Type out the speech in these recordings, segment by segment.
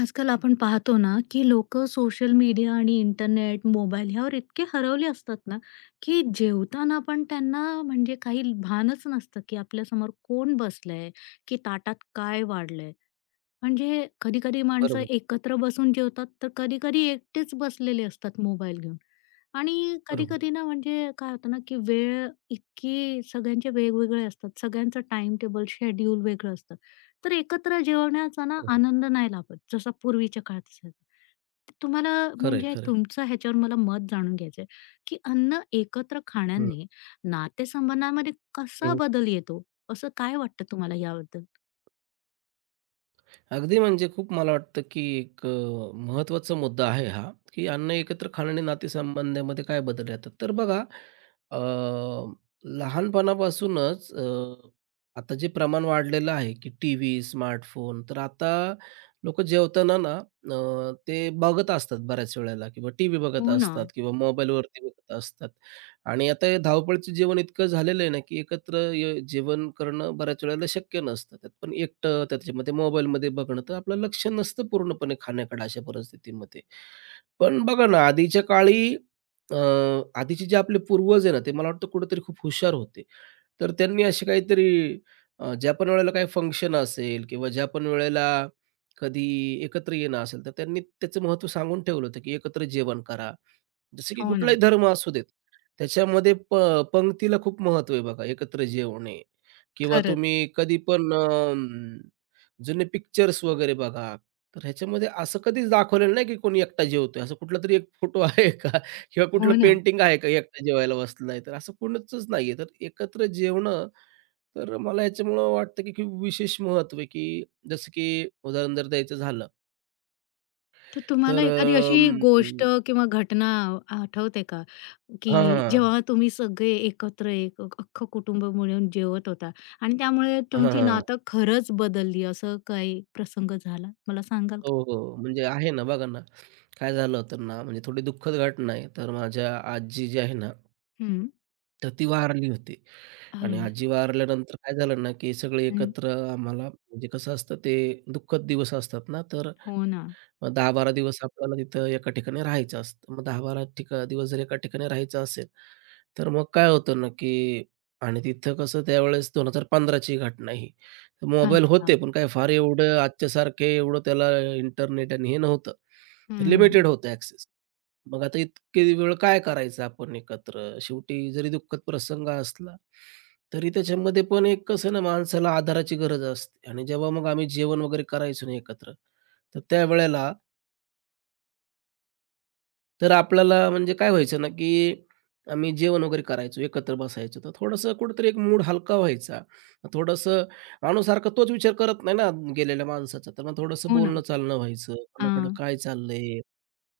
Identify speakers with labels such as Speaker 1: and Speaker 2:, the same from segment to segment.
Speaker 1: आजकाल आपण पाहतो ना, की लोक, सोशल मीडिया आणि इंटरनेट, मोबाईल ह्यावर इतके हरवले असतात ना, की जेवताना पण त्यांना म्हणजे काही भानच नसतं, की आपल्यासमोर कोण बसलंय, की ताटात काय वाढलंय? म्हणजे कधी-कधी माणसं
Speaker 2: बरोबर,
Speaker 1: एकत्र बसून जेवतात, तर कधी-कधी एकटेच बसलेले असतात मोबाईल घेऊन. आणि
Speaker 2: बरोबर. आहे.
Speaker 1: कधी-कधी ना म्हणजे काय होतं ना, की वेळ इतकी सगळ्यांचे वेगवेगळे असतात. सगळ्यांचं टाईम टेबल, शेड्यूल वेगळं असतं. तर एकत्र जेवण्याचा ना
Speaker 2: हो, हो.
Speaker 1: आनंद नाही लाभत, जसा पूर्वीच्या काळात असायचा. तर तुम्हाला
Speaker 2: खरं आहे,
Speaker 1: म्हणजे
Speaker 2: खरं आहे.
Speaker 1: तुमचं ह्याच्यावर मला मत जाणून घ्यायचंय, की अन्न एकत्र
Speaker 2: हं,
Speaker 1: खाण्याने नातेसंबंधामध्ये कसा
Speaker 2: हं.
Speaker 1: बदल येतो? असं काय वाटतं तुम्हाला याबद्दल?
Speaker 2: अगदी म्हणजे खूप मला वाटतं, की एक महत्त्वाचा मुद्दा आहे हा, की अन्न एकत्र खाण्याने नातेसंबंधामध्ये काय बदल येतात. तर बघा अ, लहानपणापासूनच आता जे प्रमाण वाढलेलं आहे, की टीव्ही, स्मार्टफोन, तर आता लोकं जेवताना ना ते बघत असतात बऱ्याच वेळेला किंवा टीव्ही बघत
Speaker 1: हो ना,
Speaker 2: असतात किंवा मोबाईलवरती बघत असतात. आणि आता हे धावपळीचं जीवन इतकं झालेलं आहे ना, की एकत्र जेवण करणं बऱ्याच वेळेला शक्य नसतं. त्यात पण एकटं, त्याच्यामध्ये मोबाईलमध्ये बघणं, तर आपलं लक्ष नसतं पूर्णपणे खाण्याकडे अशा परिस्थितीमध्ये. पण बघा ना, आधीच्या काळी अ, आधीचे जे आपले पूर्वज आहे ना, ते मला वाटतं कुठेतरी खूप हुशार होते. तर त्यांनी असे काहीतरी ज्या पण वेळेला काही फंक्शन असेल किंवा ज्या पण वेळेला कधी एकत्र येणं असेल, तर त्यांनी त्याचं महत्त्व सांगून ठेवलं होतं, की एकत्र जेवण करा. जसं की
Speaker 1: हो ना.
Speaker 2: कुठलाही धर्म असू देत. त्याच्यामध्ये पंक्तीला खूप महत्त्व आहे बघा. एकत्र जेवणे किंवा
Speaker 1: खरंच.
Speaker 2: तुम्ही कधी पण जुने पिक्चर्स वगैरे बघा. तर ह्याच्यामध्ये असं कधीच दाखवलेलं नाही, की कोणी एकटा जेवतोय. असं कुठलातरी एक फोटो आहे का? किंवा कुठलं
Speaker 1: हो ना.
Speaker 2: पेंटिंग आहे का एकटा जेवायला बसलाय, तर असं कोणचंच नाहीये. तर एकत्र जेवणं, तर मला ह्याच्यामुळं वाटतं, की खूप विशेष महत्त्व आहे, की जसं की उदाहरण जर द्यायचं झालं
Speaker 1: तर तुम्हाला
Speaker 2: तर
Speaker 1: एखादी अशी गोष्ट किंवा घटना आठवते का? की
Speaker 2: हां, हां.
Speaker 1: जेव्हा तुम्ही सगळे एकत्र एक अख्खं कुटुंब मिळून जेवत होता आणि त्यामुळे तुमची नातं खरंच बदलली, असं काही प्रसंग झाला? मला सांगाल
Speaker 2: हो,
Speaker 1: का?
Speaker 2: हो. म्हणजे आहे ना, बघा ना, काय झालं होतं ना, म्हणजे थोडी दुःखद घटना आहे. तर माझ्या आजी जी आहे ना,
Speaker 1: हं.
Speaker 2: तर ती वारली होती आणि
Speaker 1: अरे!
Speaker 2: आजी वारल्यानंतर काय झालं ना, की सगळे
Speaker 1: हं.
Speaker 2: एकत्र आम्हाला म्हणजे कसं असतं, ते दुःखद दिवस असतात ना, तर
Speaker 1: हो ना.
Speaker 2: मग 10-12 दिवस आपल्याला तिथं एका ठिकाणी राहायचं असतं. मग 10-12 दिवस जर एका ठिकाणी राहायचं असेल, तर मग काय होतं ना, की आणि तिथं कसं त्यावेळेस 2015 ची घटना ही. तर मोबाईल
Speaker 1: अच्छा.
Speaker 2: होते, पण काय फार एवढं आजच्यासारखे एवढं त्याला इंटरनेट आणि हे नव्हतं. तर
Speaker 1: हं.
Speaker 2: लिमिटेड होतं ॲक्सेस. मग आता इतके वेळ काय करायचं आपण एकत्र? शेवटी जरी दुःखद प्रसंग असला, तरी त्याच्यामध्ये पण एक कसं ना, माणसाला आधाराची गरज असते आणि जेव्हा मग आम्ही जेवण वगैरे करायचो ना एकत्र, तर त्यावेळेला तर आपल्याला म्हणजे काय व्हायचं ना, की आम्ही जेवण वगैरे करायचो, एकत्र बसायचो. तर थोडंसं कुठेतरी एक मूड हलका व्हायचा. थोडंसं माणूस सारखा तोच विचार करत नाही ना गेलेल्या माणसाचा. तर मग थोडंसं
Speaker 1: हो ना.
Speaker 2: बोलणं-चालणं व्हायचं. कोणाकडं
Speaker 1: हां.
Speaker 2: काय चाललंय?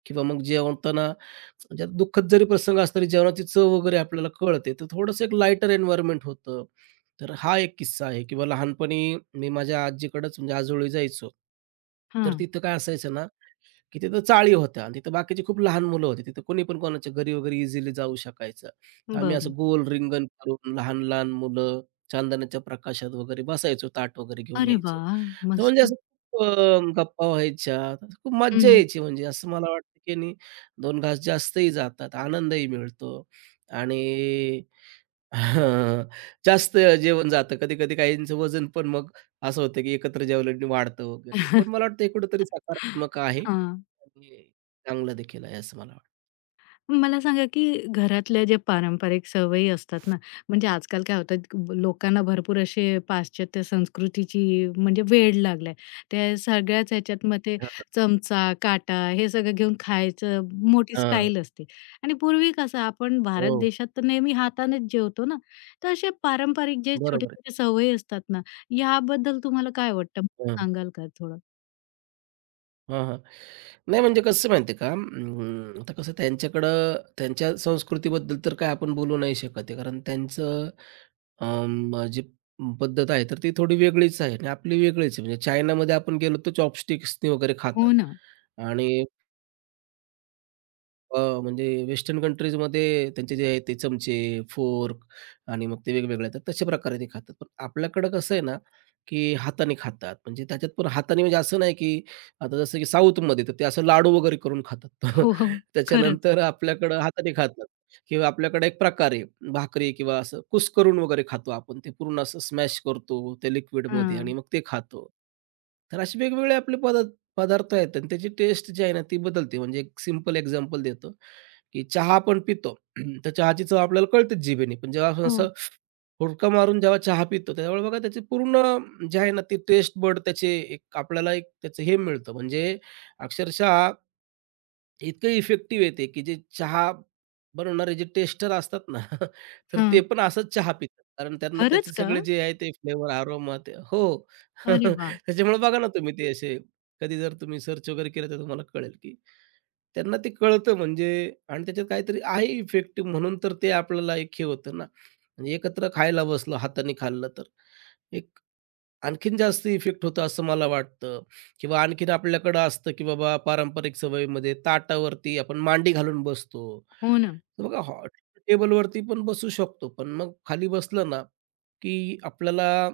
Speaker 2: किंवा मग जेवताना म्हणजे आता दुःखद जरी प्रसंग असला, तरी जेवणाची चव वगैरे आपल्याला कळते. तर थोडंसं एक लाइटर एन्व्हायर्नमेंट होतं. तर हा एक किस्सा आहे किंवा लहानपणी मी माझ्या आजीकडंच म्हणजे आजोळी जायचो. तर
Speaker 1: हां.
Speaker 2: तिथं काय असायचं ना, की तिथं चाळी होत्या आणि तिथं बाकीची खूप लहान मुलं होती. तिथं कोणी पण कोणाच्या घरी वगैरे इझिली जाऊ शकायचं. तर आम्ही असं
Speaker 1: बरं.
Speaker 2: गोल रिंगण करून लहान-लहान मुलं चांदण्याच्या प्रकाशात वगैरे बसायचो, ताट वगैरे घेऊन
Speaker 1: अरे
Speaker 2: यायचो.
Speaker 1: वाह!
Speaker 2: तर म्हणजे
Speaker 1: मस्त.
Speaker 2: असं खूप गप्पा व्हायच्या, तर खूप मज्जा
Speaker 1: हं.
Speaker 2: यायची. म्हणजे असं मला वाटतं, की नाही 2 घास जास्तही जातात, आनंदही मिळतो आणि जास्त जेवण जातं. कधी-कधी काहींचं वजन पण मग असं होतं, की एकत्र जेवल्याने वाढतं वगैरे.
Speaker 1: हां.
Speaker 2: पण मला वाटतं हे कुठेतरी सकारात्मक आहे आणि चांगलं देखील आहे असं मला वाटतं.
Speaker 1: मला सांगा, की घरातल्या ज्या पारंपरिक सवयी असतात ना, म्हणजे आजकाल काय होतं, लोकांना भरपूर असे पाश्चात्य संस्कृतीची म्हणजे वेड लागलाय. त्या सगळ्याच ह्याच्यात मग ते
Speaker 2: हां, हां.
Speaker 1: चमचा, काटा हे सगळं घेऊन खायचं मोठी स्टाईल असते. आणि पूर्वी कसं आपण भारत
Speaker 2: हो,
Speaker 1: देशात तर नेहमी हातानेच जेवतो ना, तर असे पारंपरिक जे
Speaker 2: बरोबर आहे.
Speaker 1: छोटे-छोटे सवयी असतात ना, याबद्दल तुम्हाला काय वाटतं? मला
Speaker 2: हं.
Speaker 1: सांगाल का थोडं?
Speaker 2: हां, नाही म्हणजे कसं माहिती का? आता कसं त्यांच्याकडं त्यांच्या संस्कृतीबद्दल तर काय आपण बोलू नाही शकत, आहे कारण त्यांचं जी पद्धत आहे तर ती थोडी वेगळीच आहे आणि आपली वेगळीच आहे. म्हणजे चायनामध्ये आपण गेलो तर चॉपस्टिक्सनी वगैरे खातात
Speaker 1: हो ना.
Speaker 2: आणि म्हणजे वेस्टर्न कंट्रीजमध्ये त्यांचे जे आहे ते चमचे, फोर्क आणि मग ते वेगवेगळे, तर तशा प्रकारे ते खातात. पण आपल्याकडं कसं आहे ना, की हाताने खातात. म्हणजे त्याच्यात पण हाताने म्हणजे असं नाही, की आता जसं की साऊथमध्ये तर ते असं लाडू वगैरे करून खातात.
Speaker 1: हो, हो. खरंच.
Speaker 2: त्याच्यानंतर आपल्याकडं हाताने खातात किंवा आपल्याकडे एक प्रकार भाकरी किंवा असं कुस्करून वगैरे खातो आपण. ते पूर्ण असं स्मॅश करतो ते लिक्विडमध्ये आणि
Speaker 1: हां.
Speaker 2: मग ते खातो. तर असे वेगवेगळे आपले पदार्थ पदार्थ आहेत आणि त्याची टेस्ट जी आहे ना ती बदलते. म्हणजे एक सिंपल एक्झाम्पल देतो, की चहा आपण पितो. तर चहाची चव आपल्याला कळतेच जिभेने. पण जेव्हा आपण
Speaker 1: हो.
Speaker 2: असं हुडका मारून जेव्हा चहा पितो, त्यावेळी बघा त्याची पूर्ण जे आहे ना, ती टेस्ट त्याचे एक आपल्याला एक त्याचं हे मिळतं. म्हणजे अक्षरशः इतकं इफेक्टिव्ह आहे ते, की जे चहा बनवणारे जे टेस्टर असतात ना, तर ते
Speaker 1: हां.
Speaker 2: पण असंच चहा पितात. कारण त्यांना त्याचे
Speaker 1: खरंच का?
Speaker 2: सगळे जे आहे ते फ्लेवर, आरोमा ते हो.
Speaker 1: अरे वाह!
Speaker 2: त्याच्यामुळे बघा ना, तुम्ही ते असे कधी जर तुम्ही सर्च वगैरे केलं, तर तुम्हाला कळेल, की त्यांना ते कळतं. म्हणजे आणि त्याच्यात काहीतरी आहे इफेक्ट म्हणून तर ते आपल्याला एक हे होतं ना, म्हणजे एकत्र खायला बसलो, हाताने खाल्लं तर एक आणखीन जास्त इफेक्ट होतं असं मला वाटतं. किंवा आणखीन आपल्याकडं असतं, की बाबा पारंपरिक सवयीमध्ये ताटावरती आपण मांडी घालून बसतो.
Speaker 1: हो ना.
Speaker 2: तर बघा टेबलवरती पण बसू शकतो, पण मग खाली बसलं ना, की आपल्याला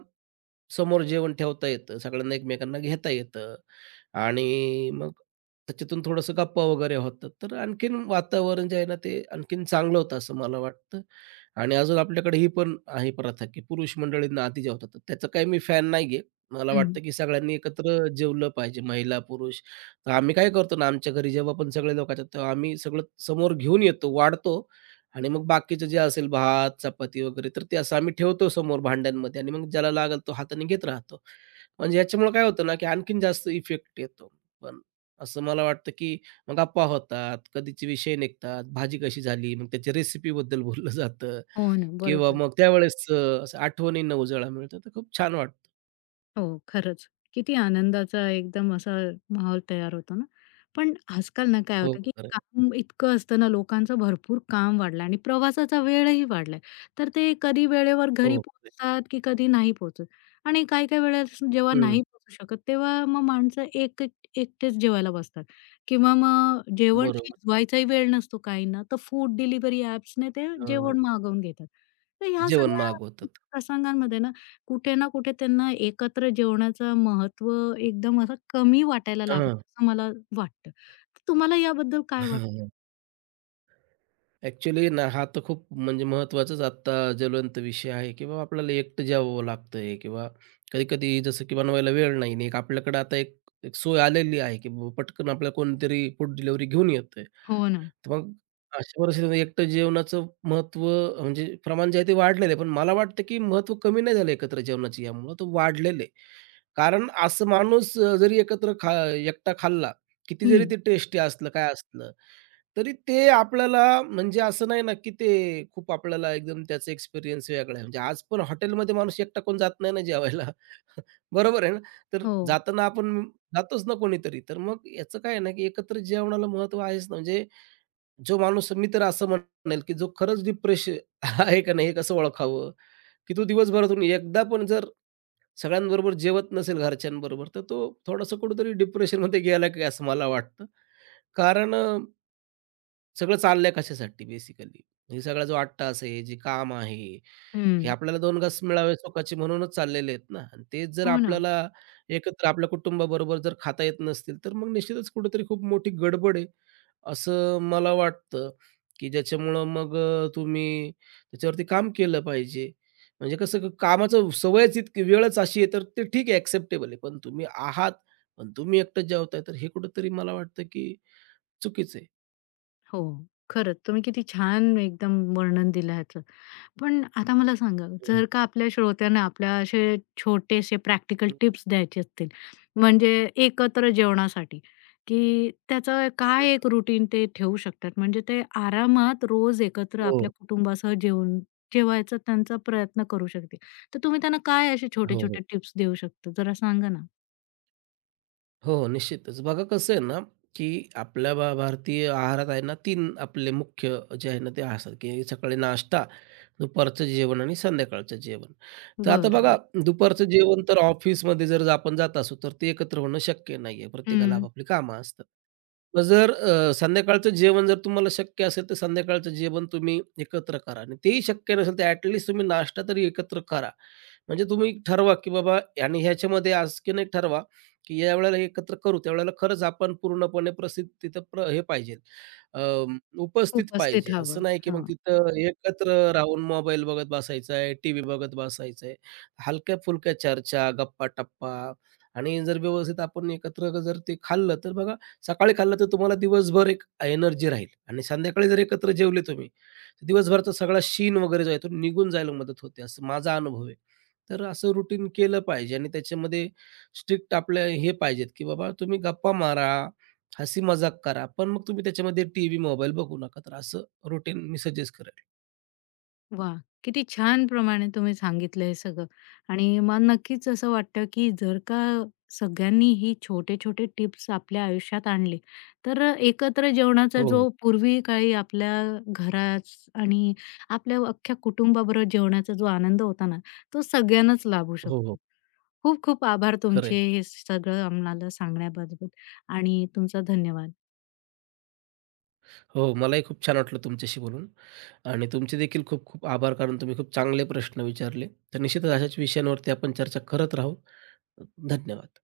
Speaker 2: समोर जेवण ठेवता येतं, सगळ्यांना एकमेकांना घेता येतं आणि मग त्याच्यातून थोडंसं गप्पा वगैरे होतात. तर आणखीन वातावरण जे आहे ना, ते आणखीन चांगलं होतं असं मला वाटतं. आणि अजून आपल्याकडे ही पण आहे प्रथा, की पुरुष मंडळींना आधी जेवतात. तर त्याचा काही मी फॅन नाहीये. मला
Speaker 1: हं.
Speaker 2: वाटतं की सगळ्यांनी एकत्र जेवलं पाहिजे, महिला, पुरुष. तर आम्ही काय करतो ना, आमच्या घरी जेव्हा पण सगळे लोक येतात, तेव्हा आम्ही सगळं समोर घेऊन येतो, वाढतो आणि मग बाकीचं जे असेल भात, चपाती वगैरे तर ते असं आम्ही ठेवतो समोर भांड्यांमध्ये आणि मग ज्याला लागेल तो हाताने घेत राहतो. म्हणजे याच्यामुळे काय होतं ना, की आणखीन जास्त इफेक्ट येतो. पण असं मला वाटतं, की मग गप्पा होतात, कधीचे विषय निघतात, भाजी कशी झाली, मग त्याच्या रेसिपीबद्दल बोललं जातं
Speaker 1: हो ना.
Speaker 2: किंवा
Speaker 1: बरोबर.
Speaker 2: मग त्यावेळेस असं आठवणींना उजाळा मिळतो. तर खूप छान वाटतं.
Speaker 1: हो, खरंच. किती आनंदाचा एकदम असा माहोल तयार होतो ना. पण आजकाल ना काय
Speaker 2: हो,
Speaker 1: होतं, की
Speaker 2: खरं
Speaker 1: काम इतकं असतं ना, लोकांचं भरपूर काम वाढलं आणि प्रवासाचा वेळही वाढलाय. तर ते कधी वेळेवर घरी
Speaker 2: हो, खरं आहे.
Speaker 1: पोहोचतात, की कधी नाही पोहोचत. आणि काही-काही वेळेस जेव्हा नाही पोहोचू शकत, तेव्हा मग माणसं एक एक एकटेच जेवायला बसतात किंवा मग जेवण
Speaker 2: बरोबर.
Speaker 1: शिजवायचाही वेळ नसतो काहींना, तर फूड डिलिव्हरी ॲप्सने ते
Speaker 2: अ,
Speaker 1: जेवण मागवून घेतात. तर ह्या
Speaker 2: जेवण
Speaker 1: सगळ्या
Speaker 2: मागवतात.
Speaker 1: प्रसंगांमध्ये ना, कुठे ना कुठे त्यांना एकत्र जेवणाचं महत्व एकदम असं कमी वाटायला लागलं,
Speaker 2: हां.
Speaker 1: असं मला वाटतं. तर तुम्हाला याबद्दल काय वाटतं?
Speaker 2: ॲक्च्युली ना, हा तर खूप म्हणजे महत्त्वाचाच आत्ता ज्वलंत विषय आहे, की बाबा आपल्याला एकटं जेवावं लागतंय किंवा कधी-कधी जसं की बनवायला वेळ नाही. आणि एक आपल्याकडे आता एक एक सोय आलेली आहे, की बाबा पटकन आपल्याला कोणीतरी फूड डिलिव्हरी घेऊन येतंय. तर
Speaker 1: हो ना.
Speaker 2: मग अशा परिस्थितीमध्ये एकटं जेवणाचं महत्त्व म्हणजे प्रमाण जे आहे ते वाढलेलं आहे. पण मला वाटतं, की महत्त्व कमी नाही झालं एकत्र जेवणाचं यामुळं, तर वाढलेलं आहे. कारण असं माणूस जरी एकत्र खा एकटा खाल्ला, किती जरी
Speaker 1: हं.
Speaker 2: ते टेस्टी असलं, काय असलं, तरी ते आपल्याला म्हणजे असं नाही ना, की ते खूप आपल्याला एकदम त्याचा एक्सपिरियन्स वेगळा आहे. म्हणजे आज पण हॉटेलमध्ये माणूस एकटा कोण जात नाही ना जेवायला. बरोबर आहे ना? तर
Speaker 1: हो.
Speaker 2: जाताना आपण जातोच ना कोणीतरी. तर मग याचं काय आहे ना, की एकत्र जेवणाला महत्त्व आहेच ना. म्हणजे जो माणूस मी तर असं म्हणेल, की जो खरंच डिप्रेशन आहे का नाही हे कसं ओळखावं? की तो दिवसभरातून एकदा पण जर सगळ्यांबरोबर जेवत नसेल घरच्यांबरोबर, तर तो थोडासा कुठेतरी डिप्रेशनमध्ये गेला की असं मला वाटतं. कारण सगळं चाललंय कशासाठी बेसिकली? म्हणजे सगळा जो 8 तास आहे, जे काम आहे, हे
Speaker 1: हं.
Speaker 2: आपल्याला 2 घास मिळावे सुखाचे म्हणूनच चाललेले आहेत ना आणि तेच जर
Speaker 1: हो ना.
Speaker 2: आपल्याला एकत्र आपल्या कुटुंबाबरोबर जर खाता येत नसतील, तर मग निश्चितच कुठेतरी खूप मोठी गडबड आहे, असं मला वाटतं, की ज्याच्यामुळं मग तुम्ही त्याच्यावरती काम केलं पाहिजे. म्हणजे कसं कामाचं सवयच इतकी वेळच अशी आहे, तर ते ठीक आहे, एक्सेप्टेबल आहे. पण तुम्ही आहात, पण तुम्ही एकटंच जेवताय, तर हे कुठेतरी मला वाटतं, की चुकीचं आहे.
Speaker 1: हो, खरंच तुम्ही किती छान एकदम वर्णन दिलं ह्याचं. पण आता मला सांगा,
Speaker 2: हं,
Speaker 1: जर का आपल्या श्रोत्यांना आपल्या असे छोटेसे प्रॅक्टिकल टिप्स द्यायचे असतील, म्हणजे एकत्र जेवणासाठी, की त्याचं काय एक रुटीन ते ठेवू शकतात? म्हणजे ते आरामात रोज एकत्र
Speaker 2: हो,
Speaker 1: आपल्या कुटुंबासह जेवून जेवायचा त्यांचा प्रयत्न करू शकतील. तर तुम्ही त्यांना काय असे
Speaker 2: हो, हो.
Speaker 1: छोटे-छोटे टिप्स देऊ शकता? जरा सांगा ना?
Speaker 2: हो, हो. निश्चितच. बघा कसं आहे ना, की आपल्या भारतीय आहारात आहे ना 3 आपले मुख्य जे आहे ना ते आहार असतात, की सकाळी नाश्ता, दुपारचं जेवण आणि संध्याकाळचं जेवण. तर आता
Speaker 1: बरं,
Speaker 2: बघा
Speaker 1: बरं.
Speaker 2: दुपारचं जेवण तर ऑफिसमध्ये जर आपण जात असू, तर ते एकत्र होणं शक्य नाही आहे. प्रत्येकाला
Speaker 1: हं.
Speaker 2: आपापली कामं असतात. मग जर संध्याकाळचं जेवण जर तुम्हाला शक्य असेल, तर संध्याकाळचं जेवण तुम्ही एकत्र करा आणि तेही शक्य नसेल, तर तुम्ही नाश्ता तरी एकत्र करा. म्हणजे तुम्ही ठरवा, की बाबा आणि ह्याच्यामध्ये आज की नाही ठरवा, की यावेळेला हे एकत्र करू, त्यावेळेला खरंच आपण पूर्णपणे प्रसिद्ध तिथं प्र हे पाहिजे, अं, उपस्थित
Speaker 1: उपस्थित
Speaker 2: पाहिजे. असं
Speaker 1: हवं.
Speaker 2: नाही की मग
Speaker 1: हो.
Speaker 2: तिथं एकत्र राहून मोबाईल बघत बसायचं आहे, टीव्ही बघत बसायचं आहे. हलक्या-फुलक्या चर्चा, गप्पा-टप्पा आणि जर व्यवस्थित आपण एकत्र जर ते खाल्लं, तर बघा सकाळी खाल्लं तर तुम्हाला दिवसभर एक एनर्जी राहील आणि संध्याकाळी जर एकत्र जेवले तुम्ही, तर दिवसभरचा सगळा शीण वगैरे जो आहे तो निघून जायला मदत होते, असं माझा अनुभव आहे. तर असं रुटीन केलं पाहिजे आणि त्याच्यामध्ये स्ट्रिक्ट आपले हे पाहिजेत, की बाबा तुम्ही गप्पा मारा, हसी मजाक करा, पण मग तुम्ही त्याच्यामध्ये टीव्ही, मोबाईल बघू नका. तर असं रुटीन मी सजेस्ट करेल.
Speaker 1: वा, किती छान प्रमाणे तुम्ही सांगितलं हे सगळं आणि मला नक्कीच असं वाटतं, की जर का सगळ्यांनी ही छोटे-छोटे टिप्स आपल्या आयुष्यात आणले, तर एकत्र जेवणाचा
Speaker 2: हो, हो.
Speaker 1: जो पूर्वी काही आपल्या घरात आणि आपल्या अख्ख्या कुटुंबाबरोबर जेवणाचा जो आनंद होता ना, तो सगळ्यांनाच लाभू
Speaker 2: हो,
Speaker 1: शकतो.
Speaker 2: हो.
Speaker 1: खूप खूप आभार
Speaker 2: खरं
Speaker 1: तुमचे
Speaker 2: आहे.
Speaker 1: हे सगळं आम्हाला सांगण्याबद्दल आणि तुमचा धन्यवाद.
Speaker 2: हो, मलाही खूप छान वाटलं तुमच्याशी बोलून आणि तुमचे देखील खूप खूप आभार, कारण तुम्ही खूप चांगले प्रश्न विचारले. तर निश्चितच अशाच विषयांवरती आपण चर्चा करत राहू. धन्यवाद.